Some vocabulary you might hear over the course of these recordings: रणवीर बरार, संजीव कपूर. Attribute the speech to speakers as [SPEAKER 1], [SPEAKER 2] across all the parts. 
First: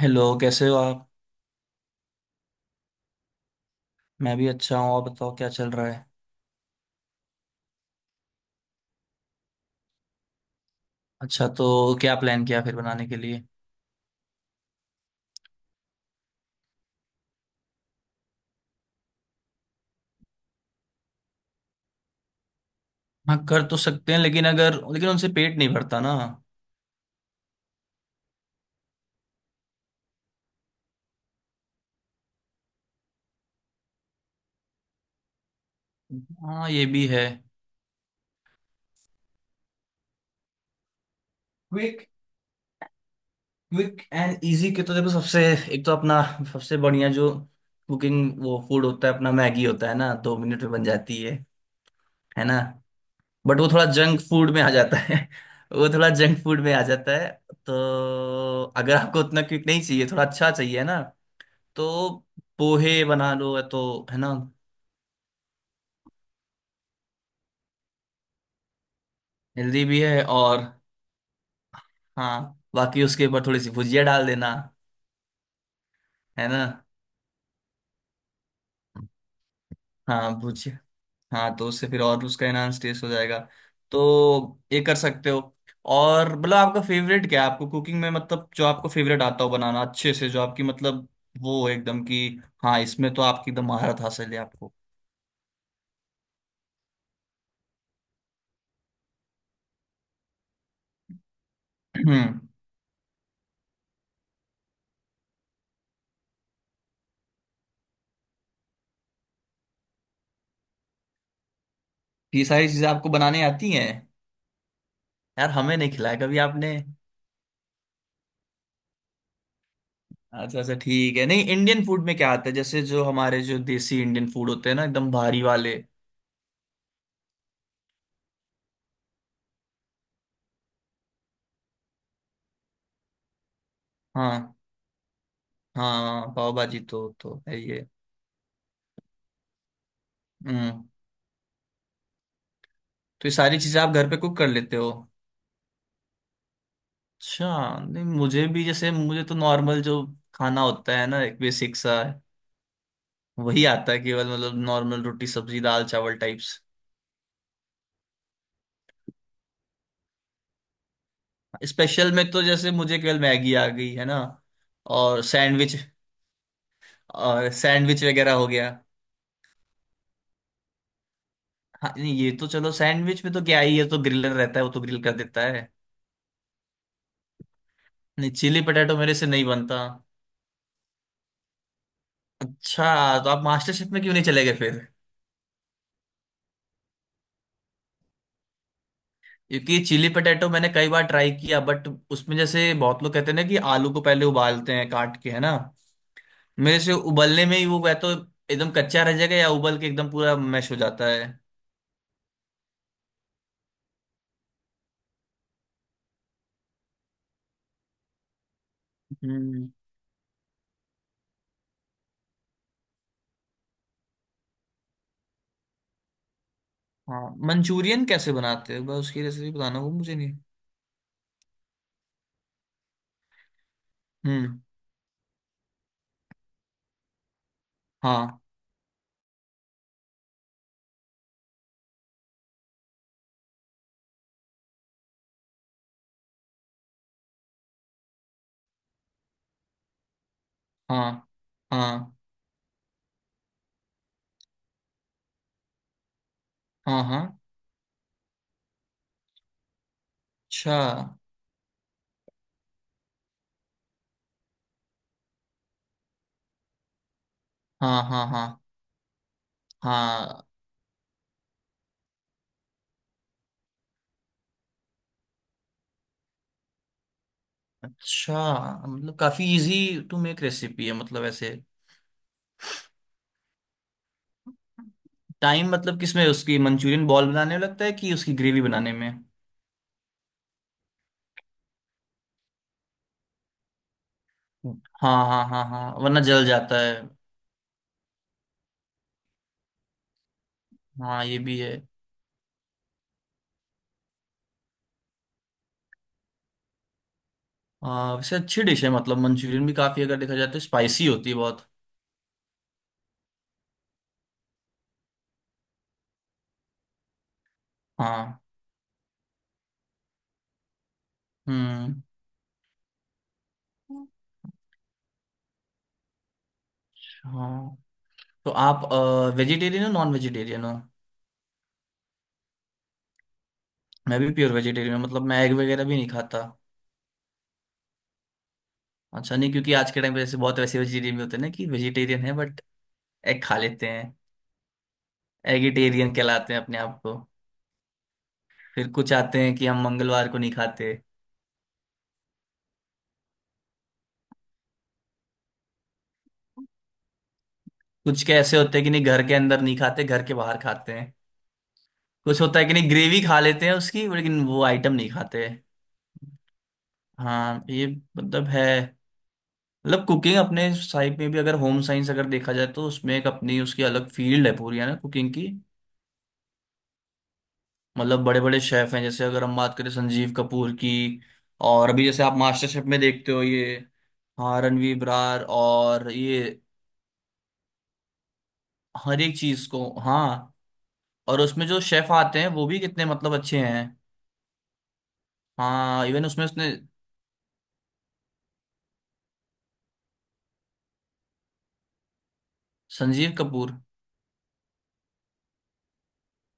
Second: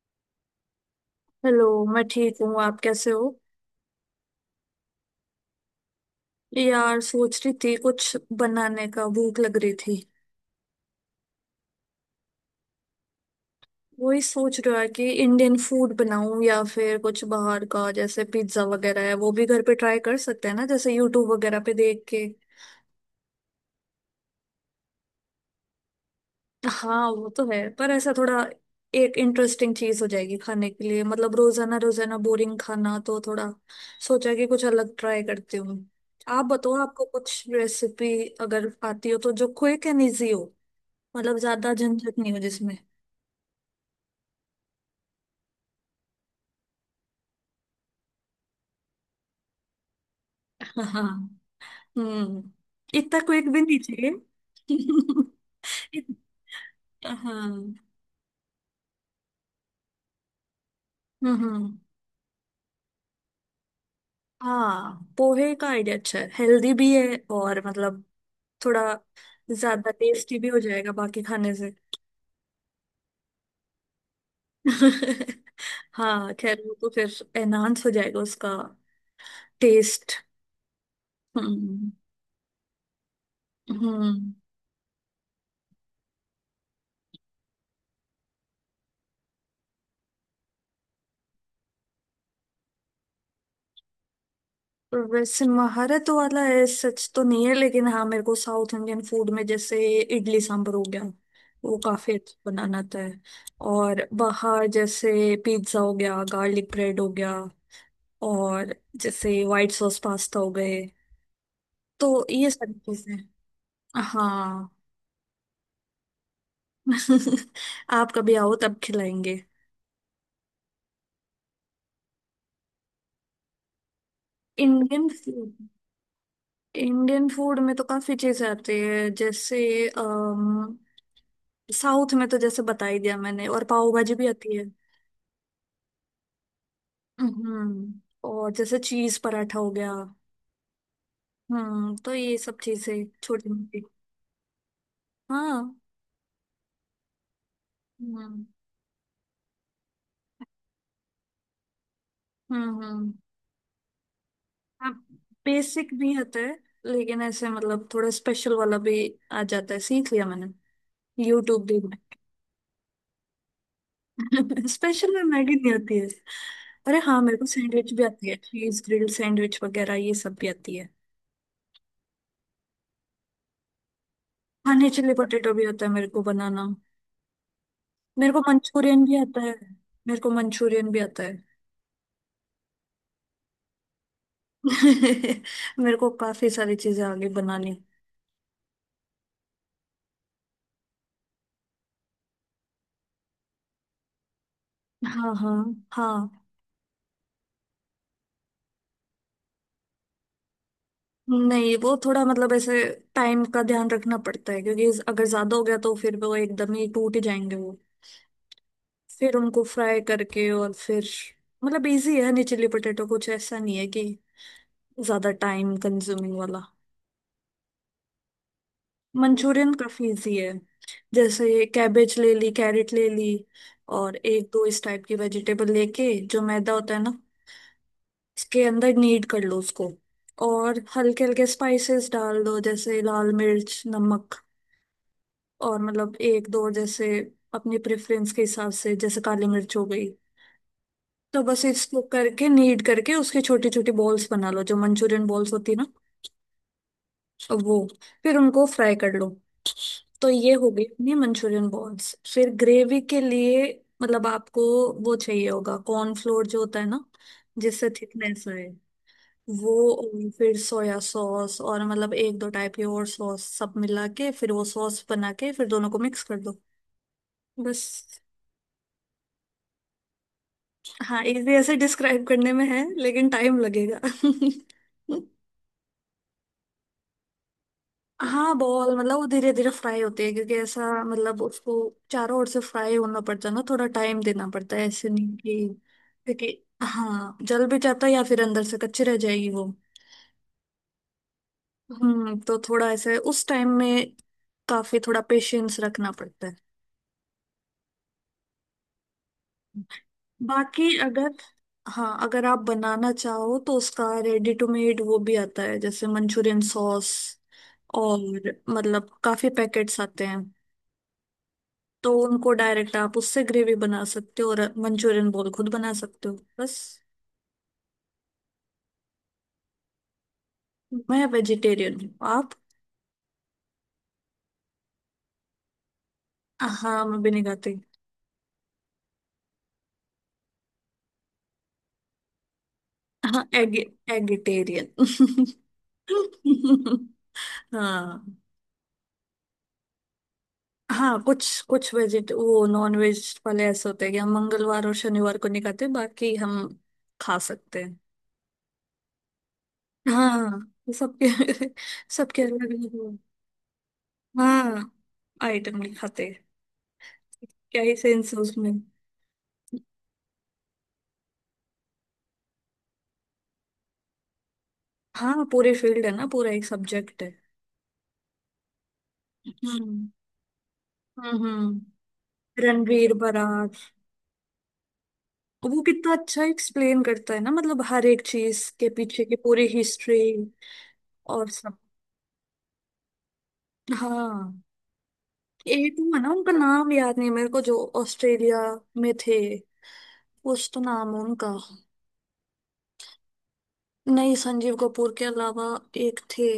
[SPEAKER 1] Hello, कैसे हो आप।
[SPEAKER 2] हेलो। मैं ठीक हूँ। आप कैसे हो?
[SPEAKER 1] मैं भी अच्छा हूँ। और बताओ, क्या चल रहा है।
[SPEAKER 2] यार, सोच रही थी कुछ बनाने का, भूख लग रही थी।
[SPEAKER 1] अच्छा, तो क्या प्लान किया फिर बनाने के लिए।
[SPEAKER 2] वही सोच रहा कि इंडियन फूड बनाऊं या फिर कुछ बाहर का, जैसे पिज्जा वगैरह है, वो भी घर पे ट्राई कर सकते हैं ना, जैसे यूट्यूब वगैरह पे देख के।
[SPEAKER 1] हाँ कर तो सकते हैं, लेकिन उनसे पेट नहीं भरता ना।
[SPEAKER 2] हाँ, वो तो है, पर ऐसा थोड़ा एक इंटरेस्टिंग चीज हो जाएगी खाने के लिए। मतलब रोजाना रोजाना बोरिंग खाना तो थोड़ा। सोचा कि कुछ अलग ट्राई करती हूँ। आप
[SPEAKER 1] हाँ
[SPEAKER 2] बताओ,
[SPEAKER 1] ये
[SPEAKER 2] आपको
[SPEAKER 1] भी है।
[SPEAKER 2] कुछ रेसिपी अगर आती हो तो, जो क्विक एंड इजी हो, मतलब ज्यादा
[SPEAKER 1] क्विक
[SPEAKER 2] झंझट नहीं हो जिसमें।
[SPEAKER 1] क्विक एंड इजी के तो देखो, सबसे एक तो अपना सबसे बढ़िया जो कुकिंग वो फूड होता है अपना, मैगी होता है ना, 2 मिनट में बन जाती है
[SPEAKER 2] हाँ।
[SPEAKER 1] है
[SPEAKER 2] हम्म।
[SPEAKER 1] ना।
[SPEAKER 2] इतना क्विक
[SPEAKER 1] बट
[SPEAKER 2] भी
[SPEAKER 1] वो
[SPEAKER 2] नहीं
[SPEAKER 1] थोड़ा
[SPEAKER 2] चाहिए।
[SPEAKER 1] जंक फूड में आ जाता है। वो थोड़ा जंक फूड में आ जाता है।
[SPEAKER 2] हाँ।
[SPEAKER 1] तो
[SPEAKER 2] हम्म।
[SPEAKER 1] अगर आपको उतना क्विक नहीं चाहिए, थोड़ा अच्छा चाहिए ना,
[SPEAKER 2] हम्म।
[SPEAKER 1] तो पोहे बना लो तो, है ना।
[SPEAKER 2] हाँ, पोहे का आइडिया अच्छा है, हेल्दी भी है, और मतलब थोड़ा
[SPEAKER 1] हेल्दी
[SPEAKER 2] ज्यादा
[SPEAKER 1] भी है।
[SPEAKER 2] टेस्टी भी
[SPEAKER 1] और
[SPEAKER 2] हो जाएगा बाकी खाने से।
[SPEAKER 1] हाँ, बाकी उसके ऊपर थोड़ी सी भुजिया डाल देना,
[SPEAKER 2] हाँ,
[SPEAKER 1] है
[SPEAKER 2] खैर
[SPEAKER 1] ना।
[SPEAKER 2] वो तो फिर एनहांस हो जाएगा उसका टेस्ट।
[SPEAKER 1] हाँ भुजिया। हाँ तो उससे
[SPEAKER 2] हम्म।
[SPEAKER 1] फिर और उसका एनहांस टेस्ट हो जाएगा। तो
[SPEAKER 2] हम्म।
[SPEAKER 1] ये कर सकते हो। और मतलब आपका फेवरेट क्या है, आपको कुकिंग में मतलब जो आपको फेवरेट आता हो बनाना अच्छे से, जो आपकी मतलब वो है एकदम कि हाँ, इसमें तो आपकी एकदम महारत हासिल है आपको।
[SPEAKER 2] वैसे महारत वाला है सच तो नहीं है, लेकिन हाँ, मेरे को साउथ इंडियन फूड में जैसे इडली सांभर हो गया, वो काफी
[SPEAKER 1] हम्म।
[SPEAKER 2] अच्छा बनाना आता है। और बाहर जैसे पिज्जा हो गया, गार्लिक ब्रेड हो गया, और जैसे व्हाइट सॉस पास्ता हो गए, तो
[SPEAKER 1] ये
[SPEAKER 2] ये
[SPEAKER 1] सारी
[SPEAKER 2] सारी
[SPEAKER 1] चीजें आपको
[SPEAKER 2] चीजें।
[SPEAKER 1] बनाने आती हैं।
[SPEAKER 2] हाँ।
[SPEAKER 1] यार हमें नहीं खिलाया कभी आपने।
[SPEAKER 2] आप कभी आओ तब खिलाएंगे।
[SPEAKER 1] अच्छा अच्छा ठीक है। नहीं इंडियन फूड में क्या आता है, जैसे जो हमारे जो देसी इंडियन फूड होते हैं ना,
[SPEAKER 2] इंडियन
[SPEAKER 1] एकदम भारी
[SPEAKER 2] फूड
[SPEAKER 1] वाले।
[SPEAKER 2] इंडियन फूड में तो काफी चीजें आती है जैसे अम, साउथ में तो जैसे बता ही दिया मैंने, और पाव भाजी भी
[SPEAKER 1] हाँ।
[SPEAKER 2] आती है।
[SPEAKER 1] हाँ पाव भाजी तो है ये।
[SPEAKER 2] हम्म। और जैसे चीज पराठा हो गया।
[SPEAKER 1] हम्म।
[SPEAKER 2] हम्म, तो ये सब चीजें
[SPEAKER 1] तो ये
[SPEAKER 2] छोटी
[SPEAKER 1] सारी चीजें
[SPEAKER 2] मोटी।
[SPEAKER 1] आप घर पे कुक कर लेते हो।
[SPEAKER 2] हाँ।
[SPEAKER 1] अच्छा। नहीं
[SPEAKER 2] हम्म।
[SPEAKER 1] मुझे भी, जैसे मुझे तो नॉर्मल जो खाना होता है ना एक बेसिक सा,
[SPEAKER 2] हम्म। हम्म।
[SPEAKER 1] वही आता है केवल। मतलब नॉर्मल
[SPEAKER 2] अब
[SPEAKER 1] रोटी सब्जी दाल
[SPEAKER 2] बेसिक भी
[SPEAKER 1] चावल
[SPEAKER 2] आता है,
[SPEAKER 1] टाइप्स।
[SPEAKER 2] लेकिन ऐसे मतलब थोड़ा स्पेशल वाला भी आ जाता है, सीख लिया मैंने यूट्यूब
[SPEAKER 1] स्पेशल
[SPEAKER 2] देख
[SPEAKER 1] में तो जैसे मुझे केवल मैगी आ गई है ना।
[SPEAKER 2] में। स्पेशल में
[SPEAKER 1] और
[SPEAKER 2] मैगी नहीं
[SPEAKER 1] सैंडविच।
[SPEAKER 2] आती है। अरे हाँ, मेरे को
[SPEAKER 1] और
[SPEAKER 2] सैंडविच भी
[SPEAKER 1] सैंडविच
[SPEAKER 2] आती
[SPEAKER 1] वगैरह
[SPEAKER 2] है,
[SPEAKER 1] हो गया।
[SPEAKER 2] चीज ग्रिल्ड सैंडविच वगैरह, ये सब भी आती है।
[SPEAKER 1] हाँ नहीं ये तो चलो, सैंडविच में तो क्या ही है, तो ग्रिलर रहता है वो तो,
[SPEAKER 2] खाने,
[SPEAKER 1] ग्रिल कर
[SPEAKER 2] चिली
[SPEAKER 1] देता
[SPEAKER 2] पोटेटो भी
[SPEAKER 1] है।
[SPEAKER 2] आता है मेरे को बनाना।
[SPEAKER 1] नहीं,
[SPEAKER 2] मेरे को
[SPEAKER 1] चिली पटेटो
[SPEAKER 2] मंचूरियन
[SPEAKER 1] मेरे
[SPEAKER 2] भी
[SPEAKER 1] से
[SPEAKER 2] आता
[SPEAKER 1] नहीं
[SPEAKER 2] है।
[SPEAKER 1] बनता।
[SPEAKER 2] मेरे को मंचूरियन भी आता है।
[SPEAKER 1] अच्छा, तो आप मास्टर शेफ में क्यों नहीं चले गए फिर।
[SPEAKER 2] मेरे को काफी सारी चीजें आगे बनानी।
[SPEAKER 1] क्योंकि चिली पटेटो मैंने कई बार ट्राई किया, बट उसमें जैसे बहुत लोग कहते हैं ना कि आलू को पहले उबालते हैं काट के,
[SPEAKER 2] हाँ,
[SPEAKER 1] है ना।
[SPEAKER 2] हाँ। हाँ,
[SPEAKER 1] मेरे से उबलने में ही वो या तो एकदम कच्चा रह जाएगा, या उबल के एकदम पूरा मैश हो जाता है।
[SPEAKER 2] नहीं वो थोड़ा मतलब ऐसे टाइम का ध्यान रखना पड़ता है, क्योंकि अगर ज्यादा हो गया तो फिर वो एकदम ही टूट ही जाएंगे वो, फिर उनको
[SPEAKER 1] हम्म।
[SPEAKER 2] फ्राई करके, और फिर मतलब इजी है नहीं चिली पोटैटो, कुछ ऐसा नहीं है कि ज्यादा टाइम कंज्यूमिंग वाला।
[SPEAKER 1] हाँ। मंचूरियन कैसे बनाते हैं, बस उसकी रेसिपी
[SPEAKER 2] मंचूरियन
[SPEAKER 1] बताना, वो
[SPEAKER 2] काफी
[SPEAKER 1] मुझे
[SPEAKER 2] इजी
[SPEAKER 1] नहीं।
[SPEAKER 2] है। जैसे कैबेज ले ली, कैरेट ले ली, और एक
[SPEAKER 1] हम्म।
[SPEAKER 2] दो इस टाइप की वेजिटेबल लेके, जो मैदा होता है ना,
[SPEAKER 1] हाँ।
[SPEAKER 2] इसके अंदर नीड कर लो उसको, और हल्के हल्के स्पाइसेस डाल दो जैसे लाल मिर्च, नमक, और मतलब एक दो जैसे अपनी प्रेफरेंस के हिसाब से जैसे काली मिर्च हो गई।
[SPEAKER 1] हाँ।
[SPEAKER 2] तो बस इसको
[SPEAKER 1] हाँ।
[SPEAKER 2] करके नीड करके उसके छोटी छोटी बॉल्स बना लो, जो मंचूरियन बॉल्स होती है ना,
[SPEAKER 1] हाँ। हाँ।
[SPEAKER 2] वो, फिर उनको फ्राई कर लो। तो ये हो
[SPEAKER 1] अच्छा।
[SPEAKER 2] गई अपनी मंचूरियन बॉल्स। फिर ग्रेवी के लिए मतलब आपको वो चाहिए होगा कॉर्नफ्लोर जो होता है ना, जिससे
[SPEAKER 1] हाँ। हाँ। हाँ।
[SPEAKER 2] थिकनेस आए वो, और
[SPEAKER 1] हाँ।
[SPEAKER 2] फिर सोया सॉस और मतलब एक दो टाइप की और सॉस सब मिला के, फिर वो सॉस बना के, फिर दोनों को मिक्स कर दो बस।
[SPEAKER 1] अच्छा, मतलब काफी इजी टू मेक रेसिपी है
[SPEAKER 2] हाँ,
[SPEAKER 1] मतलब
[SPEAKER 2] इजी
[SPEAKER 1] ऐसे।
[SPEAKER 2] ऐसे डिस्क्राइब करने में है, लेकिन टाइम लगेगा।
[SPEAKER 1] टाइम मतलब किसमें, उसकी मंचूरियन बॉल बनाने में लगता है कि उसकी
[SPEAKER 2] हाँ,
[SPEAKER 1] ग्रेवी बनाने
[SPEAKER 2] बॉल
[SPEAKER 1] में।
[SPEAKER 2] मतलब वो धीरे धीरे फ्राई होती है, क्योंकि ऐसा मतलब उसको चारों ओर से फ्राई होना पड़ता है ना, थोड़ा टाइम देना पड़ता है, ऐसे
[SPEAKER 1] हाँ
[SPEAKER 2] नहीं
[SPEAKER 1] हाँ
[SPEAKER 2] कि
[SPEAKER 1] हाँ हाँ, वरना जल
[SPEAKER 2] क्योंकि
[SPEAKER 1] जाता है।
[SPEAKER 2] हाँ, जल भी जाता है या फिर अंदर से कच्ची रह जाएगी वो।
[SPEAKER 1] हाँ ये भी है।
[SPEAKER 2] हम्म, तो थोड़ा ऐसे उस टाइम में काफी थोड़ा पेशेंस रखना पड़ता है।
[SPEAKER 1] वैसे अच्छी डिश है मतलब, मंचूरियन भी काफी अगर देखा जाए तो
[SPEAKER 2] बाकी
[SPEAKER 1] स्पाइसी
[SPEAKER 2] अगर,
[SPEAKER 1] होती है बहुत।
[SPEAKER 2] हाँ, अगर आप बनाना चाहो तो उसका रेडी टू मेड वो भी आता है जैसे मंचूरियन सॉस,
[SPEAKER 1] हाँ।
[SPEAKER 2] और मतलब काफी पैकेट्स आते हैं।
[SPEAKER 1] हम्म।
[SPEAKER 2] तो उनको डायरेक्ट आप उससे ग्रेवी बना सकते हो और मंचूरियन बॉल खुद बना सकते हो बस।
[SPEAKER 1] हाँ, तो आप वेजिटेरियन हो, नॉन वेजिटेरियन हो।
[SPEAKER 2] मैं वेजिटेरियन हूँ। आप?
[SPEAKER 1] मैं भी प्योर वेजिटेरियन हूँ, मतलब मैं एग वगैरह भी नहीं खाता।
[SPEAKER 2] हाँ, मैं भी नहीं खाती।
[SPEAKER 1] अच्छा, नहीं क्योंकि आज के टाइम पे ऐसे बहुत वैसे वेजिटेरियन भी होते हैं ना कि वेजिटेरियन है बट एग
[SPEAKER 2] हाँ,
[SPEAKER 1] खा
[SPEAKER 2] एग।
[SPEAKER 1] लेते हैं।
[SPEAKER 2] एगिटेरियन।
[SPEAKER 1] एगिटेरियन कहलाते हैं अपने आप को।
[SPEAKER 2] हाँ।
[SPEAKER 1] फिर कुछ आते हैं कि हम मंगलवार को नहीं खाते।
[SPEAKER 2] हाँ, कुछ कुछ वेजिट वो नॉन वेज वाले ऐसे होते हैं कि हम मंगलवार और शनिवार को नहीं खाते, बाकी हम खा सकते हैं।
[SPEAKER 1] कुछ के ऐसे होते हैं कि नहीं, घर के अंदर नहीं खाते, घर के बाहर
[SPEAKER 2] हाँ, तो
[SPEAKER 1] खाते हैं।
[SPEAKER 2] सबके।
[SPEAKER 1] कुछ
[SPEAKER 2] सबके
[SPEAKER 1] होता है
[SPEAKER 2] अलग
[SPEAKER 1] कि नहीं
[SPEAKER 2] अलग।
[SPEAKER 1] ग्रेवी खा लेते हैं उसकी, लेकिन वो
[SPEAKER 2] हाँ,
[SPEAKER 1] आइटम नहीं खाते।
[SPEAKER 2] आइटम नहीं खाते।
[SPEAKER 1] हाँ
[SPEAKER 2] क्या
[SPEAKER 1] ये
[SPEAKER 2] ही सेंस है
[SPEAKER 1] मतलब है।
[SPEAKER 2] उसमें।
[SPEAKER 1] मतलब कुकिंग, अपने साइड में भी अगर होम साइंस अगर देखा जाए तो उसमें एक अपनी उसकी अलग फील्ड है पूरी, है ना कुकिंग
[SPEAKER 2] हाँ,
[SPEAKER 1] की।
[SPEAKER 2] पूरे फील्ड है ना, पूरा एक सब्जेक्ट है।
[SPEAKER 1] मतलब बड़े बड़े शेफ हैं, जैसे अगर हम बात करें
[SPEAKER 2] हम्म।
[SPEAKER 1] संजीव कपूर की।
[SPEAKER 2] हम्म।
[SPEAKER 1] और अभी
[SPEAKER 2] हम्म।
[SPEAKER 1] जैसे आप मास्टर शेफ में
[SPEAKER 2] रणवीर
[SPEAKER 1] देखते हो,
[SPEAKER 2] बरार।
[SPEAKER 1] ये हाँ, रणवीर ब्रार।
[SPEAKER 2] वो
[SPEAKER 1] और
[SPEAKER 2] कितना
[SPEAKER 1] ये
[SPEAKER 2] अच्छा एक्सप्लेन करता है ना, मतलब हर एक चीज के
[SPEAKER 1] हर
[SPEAKER 2] पीछे की
[SPEAKER 1] एक
[SPEAKER 2] पूरी
[SPEAKER 1] चीज को,
[SPEAKER 2] हिस्ट्री,
[SPEAKER 1] हाँ। और
[SPEAKER 2] और
[SPEAKER 1] उसमें
[SPEAKER 2] सब।
[SPEAKER 1] जो शेफ आते हैं वो भी कितने मतलब अच्छे हैं।
[SPEAKER 2] हाँ, एटू
[SPEAKER 1] हाँ,
[SPEAKER 2] है
[SPEAKER 1] इवन
[SPEAKER 2] ना,
[SPEAKER 1] उसमें
[SPEAKER 2] उनका
[SPEAKER 1] उसने
[SPEAKER 2] नाम याद नहीं है मेरे को, जो ऑस्ट्रेलिया में थे, कुछ तो नाम है उनका।
[SPEAKER 1] संजीव कपूर।
[SPEAKER 2] नहीं, संजीव कपूर के अलावा एक थे,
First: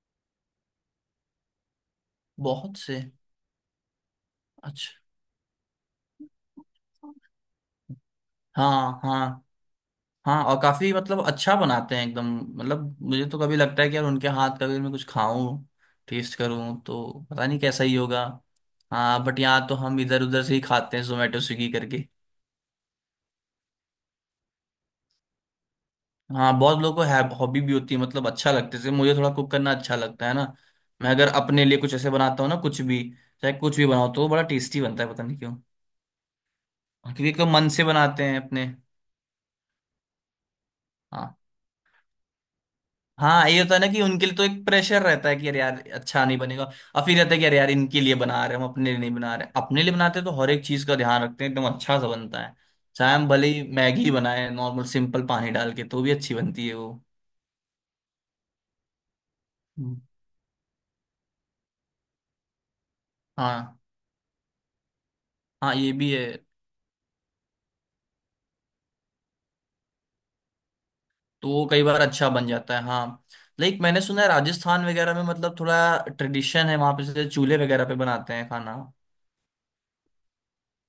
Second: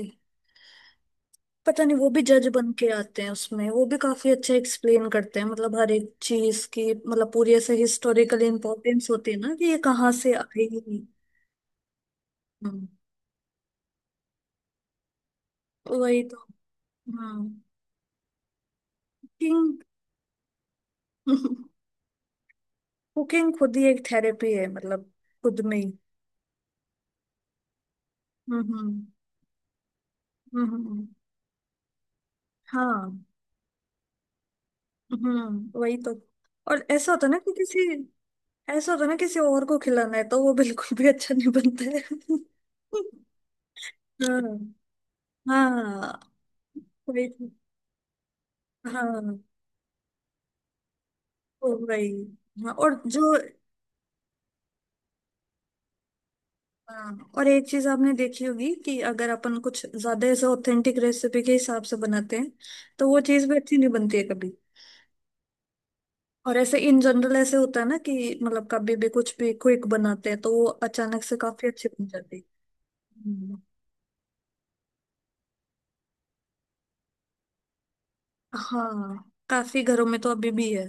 [SPEAKER 2] पता नहीं, वो भी जज बन
[SPEAKER 1] बहुत
[SPEAKER 2] के
[SPEAKER 1] से।
[SPEAKER 2] आते हैं उसमें, वो भी काफी अच्छा
[SPEAKER 1] अच्छा।
[SPEAKER 2] एक्सप्लेन करते हैं, मतलब हर एक चीज की मतलब पूरी ऐसे हिस्टोरिकल
[SPEAKER 1] हाँ
[SPEAKER 2] इम्पोर्टेंस
[SPEAKER 1] हाँ
[SPEAKER 2] होती है ना कि ये कहाँ से
[SPEAKER 1] हाँ। और
[SPEAKER 2] आई।
[SPEAKER 1] काफी मतलब अच्छा बनाते हैं एकदम।
[SPEAKER 2] हम्म,
[SPEAKER 1] मतलब मुझे तो कभी लगता है कि यार उनके हाथ का भी मैं कुछ खाऊं,
[SPEAKER 2] वही
[SPEAKER 1] टेस्ट
[SPEAKER 2] तो।
[SPEAKER 1] करूं, तो
[SPEAKER 2] हाँ।
[SPEAKER 1] पता नहीं कैसा ही होगा। हाँ, बट यहाँ
[SPEAKER 2] कुकिंग
[SPEAKER 1] तो हम इधर उधर से ही खाते हैं जोमेटो स्विगी करके।
[SPEAKER 2] कुकिंग खुद ही एक थेरेपी है, मतलब खुद में ही।
[SPEAKER 1] हाँ बहुत लोगों को हॉबी भी होती है, मतलब अच्छा
[SPEAKER 2] हम्म।
[SPEAKER 1] लगता है, जैसे
[SPEAKER 2] हम्म।
[SPEAKER 1] मुझे थोड़ा कुक करना अच्छा लगता है ना।
[SPEAKER 2] हम्म।
[SPEAKER 1] मैं अगर अपने लिए कुछ ऐसे बनाता हूँ ना, कुछ भी
[SPEAKER 2] हाँ।
[SPEAKER 1] चाहे कुछ भी बनाओ, तो वो बड़ा टेस्टी बनता है, पता नहीं क्यों।
[SPEAKER 2] हम्म, वही तो। और ऐसा
[SPEAKER 1] हाँ,
[SPEAKER 2] होता
[SPEAKER 1] क्योंकि
[SPEAKER 2] है
[SPEAKER 1] एक
[SPEAKER 2] ना
[SPEAKER 1] तो
[SPEAKER 2] कि
[SPEAKER 1] मन
[SPEAKER 2] किसी,
[SPEAKER 1] से बनाते हैं अपने।
[SPEAKER 2] ऐसा होता है ना किसी और को खिलाना है, तो वो बिल्कुल भी अच्छा
[SPEAKER 1] हाँ,
[SPEAKER 2] नहीं बनता है।
[SPEAKER 1] हाँ ये होता है ना कि उनके लिए तो एक
[SPEAKER 2] हाँ,
[SPEAKER 1] प्रेशर रहता है कि अरे यार
[SPEAKER 2] हाँ,
[SPEAKER 1] अच्छा नहीं बनेगा। और फिर
[SPEAKER 2] वही
[SPEAKER 1] रहता है कि
[SPEAKER 2] तो।
[SPEAKER 1] अरे यार इनके लिए बना रहे हैं, हम अपने लिए नहीं बना
[SPEAKER 2] हाँ,
[SPEAKER 1] रहे। अपने लिए बनाते हैं तो हर एक चीज का ध्यान रखते हैं, एकदम
[SPEAKER 2] तो
[SPEAKER 1] अच्छा
[SPEAKER 2] वही।
[SPEAKER 1] सा बनता है।
[SPEAKER 2] हाँ, और
[SPEAKER 1] चाहे हम
[SPEAKER 2] जो।
[SPEAKER 1] भले ही मैगी बनाए नॉर्मल, सिंपल पानी डाल के तो भी अच्छी बनती है वो।
[SPEAKER 2] हाँ, और एक चीज आपने देखी होगी कि अगर अपन कुछ
[SPEAKER 1] हम्म।
[SPEAKER 2] ज्यादा ऐसे ऑथेंटिक रेसिपी के हिसाब से बनाते हैं, तो वो चीज भी अच्छी
[SPEAKER 1] हाँ।
[SPEAKER 2] नहीं बनती है कभी।
[SPEAKER 1] हाँ ये भी है।
[SPEAKER 2] और ऐसे इन जनरल ऐसे होता है ना कि, मतलब कभी भी कुछ भी क्विक बनाते हैं तो वो अचानक से
[SPEAKER 1] तो वो
[SPEAKER 2] काफी
[SPEAKER 1] कई
[SPEAKER 2] अच्छी
[SPEAKER 1] बार
[SPEAKER 2] बन
[SPEAKER 1] अच्छा
[SPEAKER 2] जाती
[SPEAKER 1] बन जाता है, हाँ।
[SPEAKER 2] है।
[SPEAKER 1] लाइक मैंने सुना है राजस्थान वगैरह में मतलब थोड़ा ट्रेडिशन है, वहां पे जैसे चूल्हे वगैरह पे बनाते हैं खाना।
[SPEAKER 2] हाँ, काफी घरों में तो अभी भी है।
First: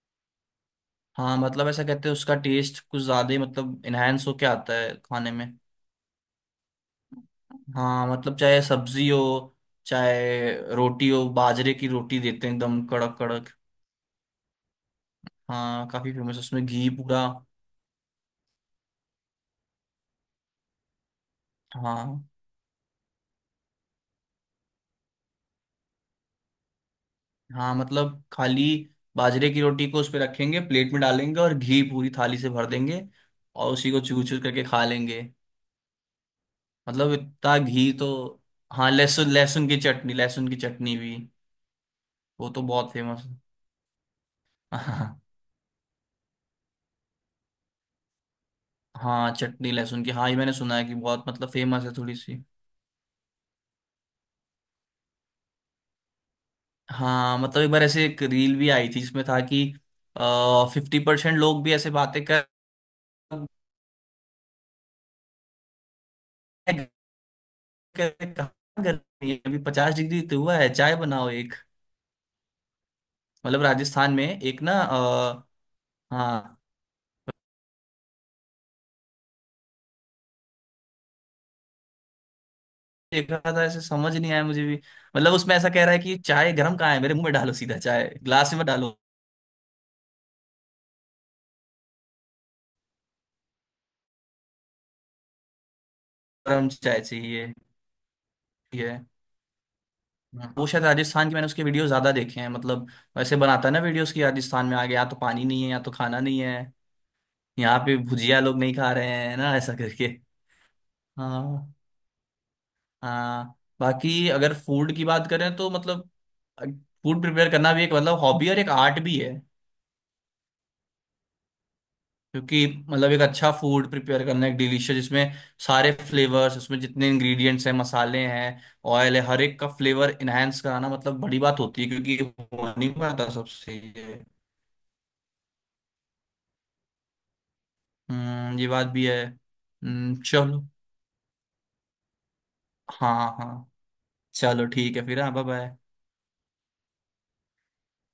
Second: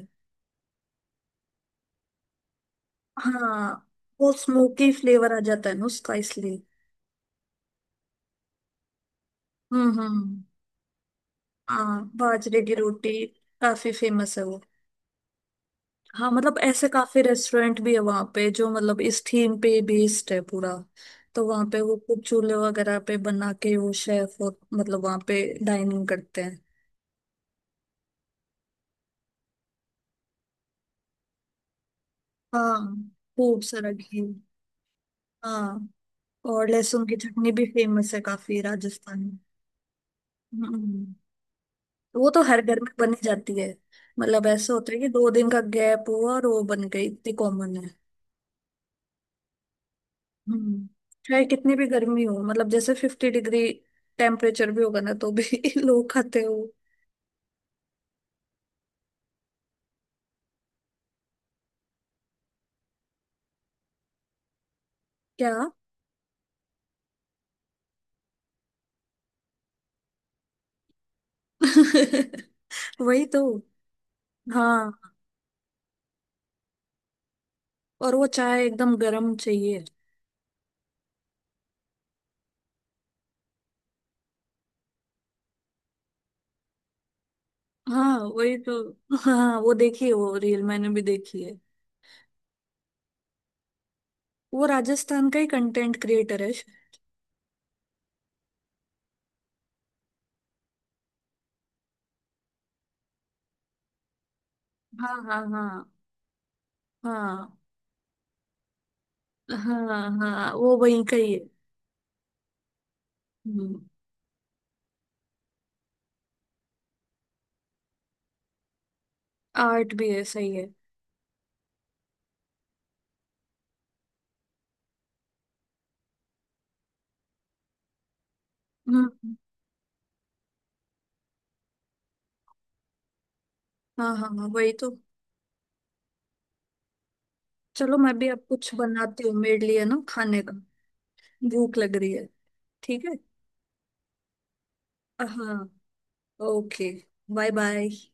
[SPEAKER 1] हाँ, मतलब ऐसा कहते हैं, उसका टेस्ट कुछ ज्यादा ही
[SPEAKER 2] हाँ,
[SPEAKER 1] मतलब इनहेंस
[SPEAKER 2] वो
[SPEAKER 1] होके आता
[SPEAKER 2] स्मोकी
[SPEAKER 1] है खाने
[SPEAKER 2] फ्लेवर आ
[SPEAKER 1] में।
[SPEAKER 2] जाता है ना उसका, इसलिए।
[SPEAKER 1] हाँ, मतलब चाहे सब्जी हो,
[SPEAKER 2] हम्म। हम्म।
[SPEAKER 1] चाहे रोटी हो, बाजरे की
[SPEAKER 2] हाँ,
[SPEAKER 1] रोटी देते हैं
[SPEAKER 2] बाजरे की
[SPEAKER 1] एकदम कड़क
[SPEAKER 2] रोटी
[SPEAKER 1] कड़क।
[SPEAKER 2] काफी फेमस है वो।
[SPEAKER 1] हाँ काफी
[SPEAKER 2] हाँ,
[SPEAKER 1] फेमस है,
[SPEAKER 2] मतलब
[SPEAKER 1] उसमें
[SPEAKER 2] ऐसे
[SPEAKER 1] घी
[SPEAKER 2] काफी
[SPEAKER 1] पूरा।
[SPEAKER 2] रेस्टोरेंट भी है वहाँ पे, जो मतलब इस थीम पे बेस्ड है पूरा। तो वहाँ पे वो
[SPEAKER 1] हाँ।
[SPEAKER 2] कुछ चूल्हे वगैरह पे बना के वो शेफ, और मतलब वहाँ पे डाइनिंग करते हैं।
[SPEAKER 1] हाँ मतलब खाली बाजरे की रोटी को उस पे रखेंगे, प्लेट में डालेंगे और घी पूरी थाली से भर
[SPEAKER 2] हाँ,
[SPEAKER 1] देंगे।
[SPEAKER 2] खूब
[SPEAKER 1] और
[SPEAKER 2] सारा
[SPEAKER 1] उसी को
[SPEAKER 2] घी।
[SPEAKER 1] चूर चूर करके खा लेंगे।
[SPEAKER 2] हाँ, और लहसुन
[SPEAKER 1] मतलब
[SPEAKER 2] की चटनी
[SPEAKER 1] इतना
[SPEAKER 2] भी
[SPEAKER 1] घी तो।
[SPEAKER 2] फेमस है काफी
[SPEAKER 1] हाँ,
[SPEAKER 2] राजस्थान
[SPEAKER 1] लहसुन
[SPEAKER 2] में।
[SPEAKER 1] लहसुन की चटनी, लहसुन की चटनी
[SPEAKER 2] हम्म,
[SPEAKER 1] भी
[SPEAKER 2] तो वो तो
[SPEAKER 1] वो
[SPEAKER 2] हर
[SPEAKER 1] तो
[SPEAKER 2] घर में
[SPEAKER 1] बहुत
[SPEAKER 2] बनी
[SPEAKER 1] फेमस है।
[SPEAKER 2] जाती है। मतलब ऐसे होता है कि
[SPEAKER 1] हाँ,
[SPEAKER 2] दो दिन का गैप हुआ और वो बन गई, इतनी कॉमन है।
[SPEAKER 1] हाँ चटनी लहसुन की, हाँ ये मैंने सुना है
[SPEAKER 2] हम्म,
[SPEAKER 1] कि बहुत
[SPEAKER 2] चाहे
[SPEAKER 1] मतलब
[SPEAKER 2] कितनी
[SPEAKER 1] फेमस
[SPEAKER 2] भी
[SPEAKER 1] है थोड़ी
[SPEAKER 2] गर्मी हो,
[SPEAKER 1] सी।
[SPEAKER 2] मतलब जैसे 50 डिग्री टेम्परेचर भी होगा ना, तो भी लोग खाते हो।
[SPEAKER 1] हाँ मतलब एक बार ऐसे एक रील भी आई थी जिसमें था कि 50% लोग भी ऐसे बातें कर
[SPEAKER 2] क्या।
[SPEAKER 1] कर- कहाँ गर्मी है? अभी 50 डिग्री तो हुआ है, चाय बनाओ एक।
[SPEAKER 2] वही तो।
[SPEAKER 1] मतलब राजस्थान में एक ना
[SPEAKER 2] हाँ,
[SPEAKER 1] हाँ।
[SPEAKER 2] और वो चाय एकदम गर्म चाहिए।
[SPEAKER 1] देख रहा था ऐसे, समझ नहीं आया मुझे भी। मतलब उसमें ऐसा कह रहा है कि चाय गर्म कहाँ है, मेरे मुंह में डालो सीधा, चाय
[SPEAKER 2] हाँ,
[SPEAKER 1] ग्लास
[SPEAKER 2] वही
[SPEAKER 1] में मत
[SPEAKER 2] तो।
[SPEAKER 1] डालो,
[SPEAKER 2] हाँ, वो देखी है, वो रील मैंने भी देखी है। वो राजस्थान का ही कंटेंट क्रिएटर है
[SPEAKER 1] गर्म
[SPEAKER 2] शायद।
[SPEAKER 1] चाय चाहिए। ठीक है। हाँ। वो शायद राजस्थान की, मैंने उसके वीडियो ज्यादा देखे हैं मतलब। वैसे बनाता है ना वीडियोस की, राजस्थान में आ गया, यहाँ
[SPEAKER 2] हाँ,
[SPEAKER 1] तो
[SPEAKER 2] हाँ,
[SPEAKER 1] पानी नहीं है, यहाँ
[SPEAKER 2] हाँ।
[SPEAKER 1] तो खाना नहीं है, यहाँ पे भुजिया लोग नहीं खा रहे हैं ना, ऐसा
[SPEAKER 2] हाँ,
[SPEAKER 1] करके।
[SPEAKER 2] हाँ, हाँ, वो वहीं का ही
[SPEAKER 1] हाँ हाँ।
[SPEAKER 2] है।
[SPEAKER 1] बाकी अगर फूड की बात करें तो मतलब, फूड प्रिपेयर करना भी एक मतलब हॉबी और एक आर्ट भी है।
[SPEAKER 2] आर्ट भी है, सही है।
[SPEAKER 1] क्योंकि मतलब एक अच्छा फूड प्रिपेयर करना, एक डिलीशियस, जिसमें सारे फ्लेवर्स, उसमें जितने इंग्रेडिएंट्स हैं, मसाले हैं, ऑयल है,
[SPEAKER 2] हम्म।
[SPEAKER 1] हर एक का फ्लेवर इनहेंस कराना मतलब बड़ी बात होती है, क्योंकि ये हो नहीं पाता सबसे
[SPEAKER 2] हाँ,
[SPEAKER 1] ये।
[SPEAKER 2] हाँ, हाँ, वही तो। चलो, मैं भी अब
[SPEAKER 1] हम्म, ये
[SPEAKER 2] कुछ
[SPEAKER 1] बात भी है।
[SPEAKER 2] बनाती हूँ मेरे लिए ना खाने का।
[SPEAKER 1] चलो।
[SPEAKER 2] भूख लग रही है। ठीक है।
[SPEAKER 1] हाँ हाँ। चलो ठीक है फिर, हाँ बाय
[SPEAKER 2] हाँ।
[SPEAKER 1] बाय।
[SPEAKER 2] ओके। Bye bye.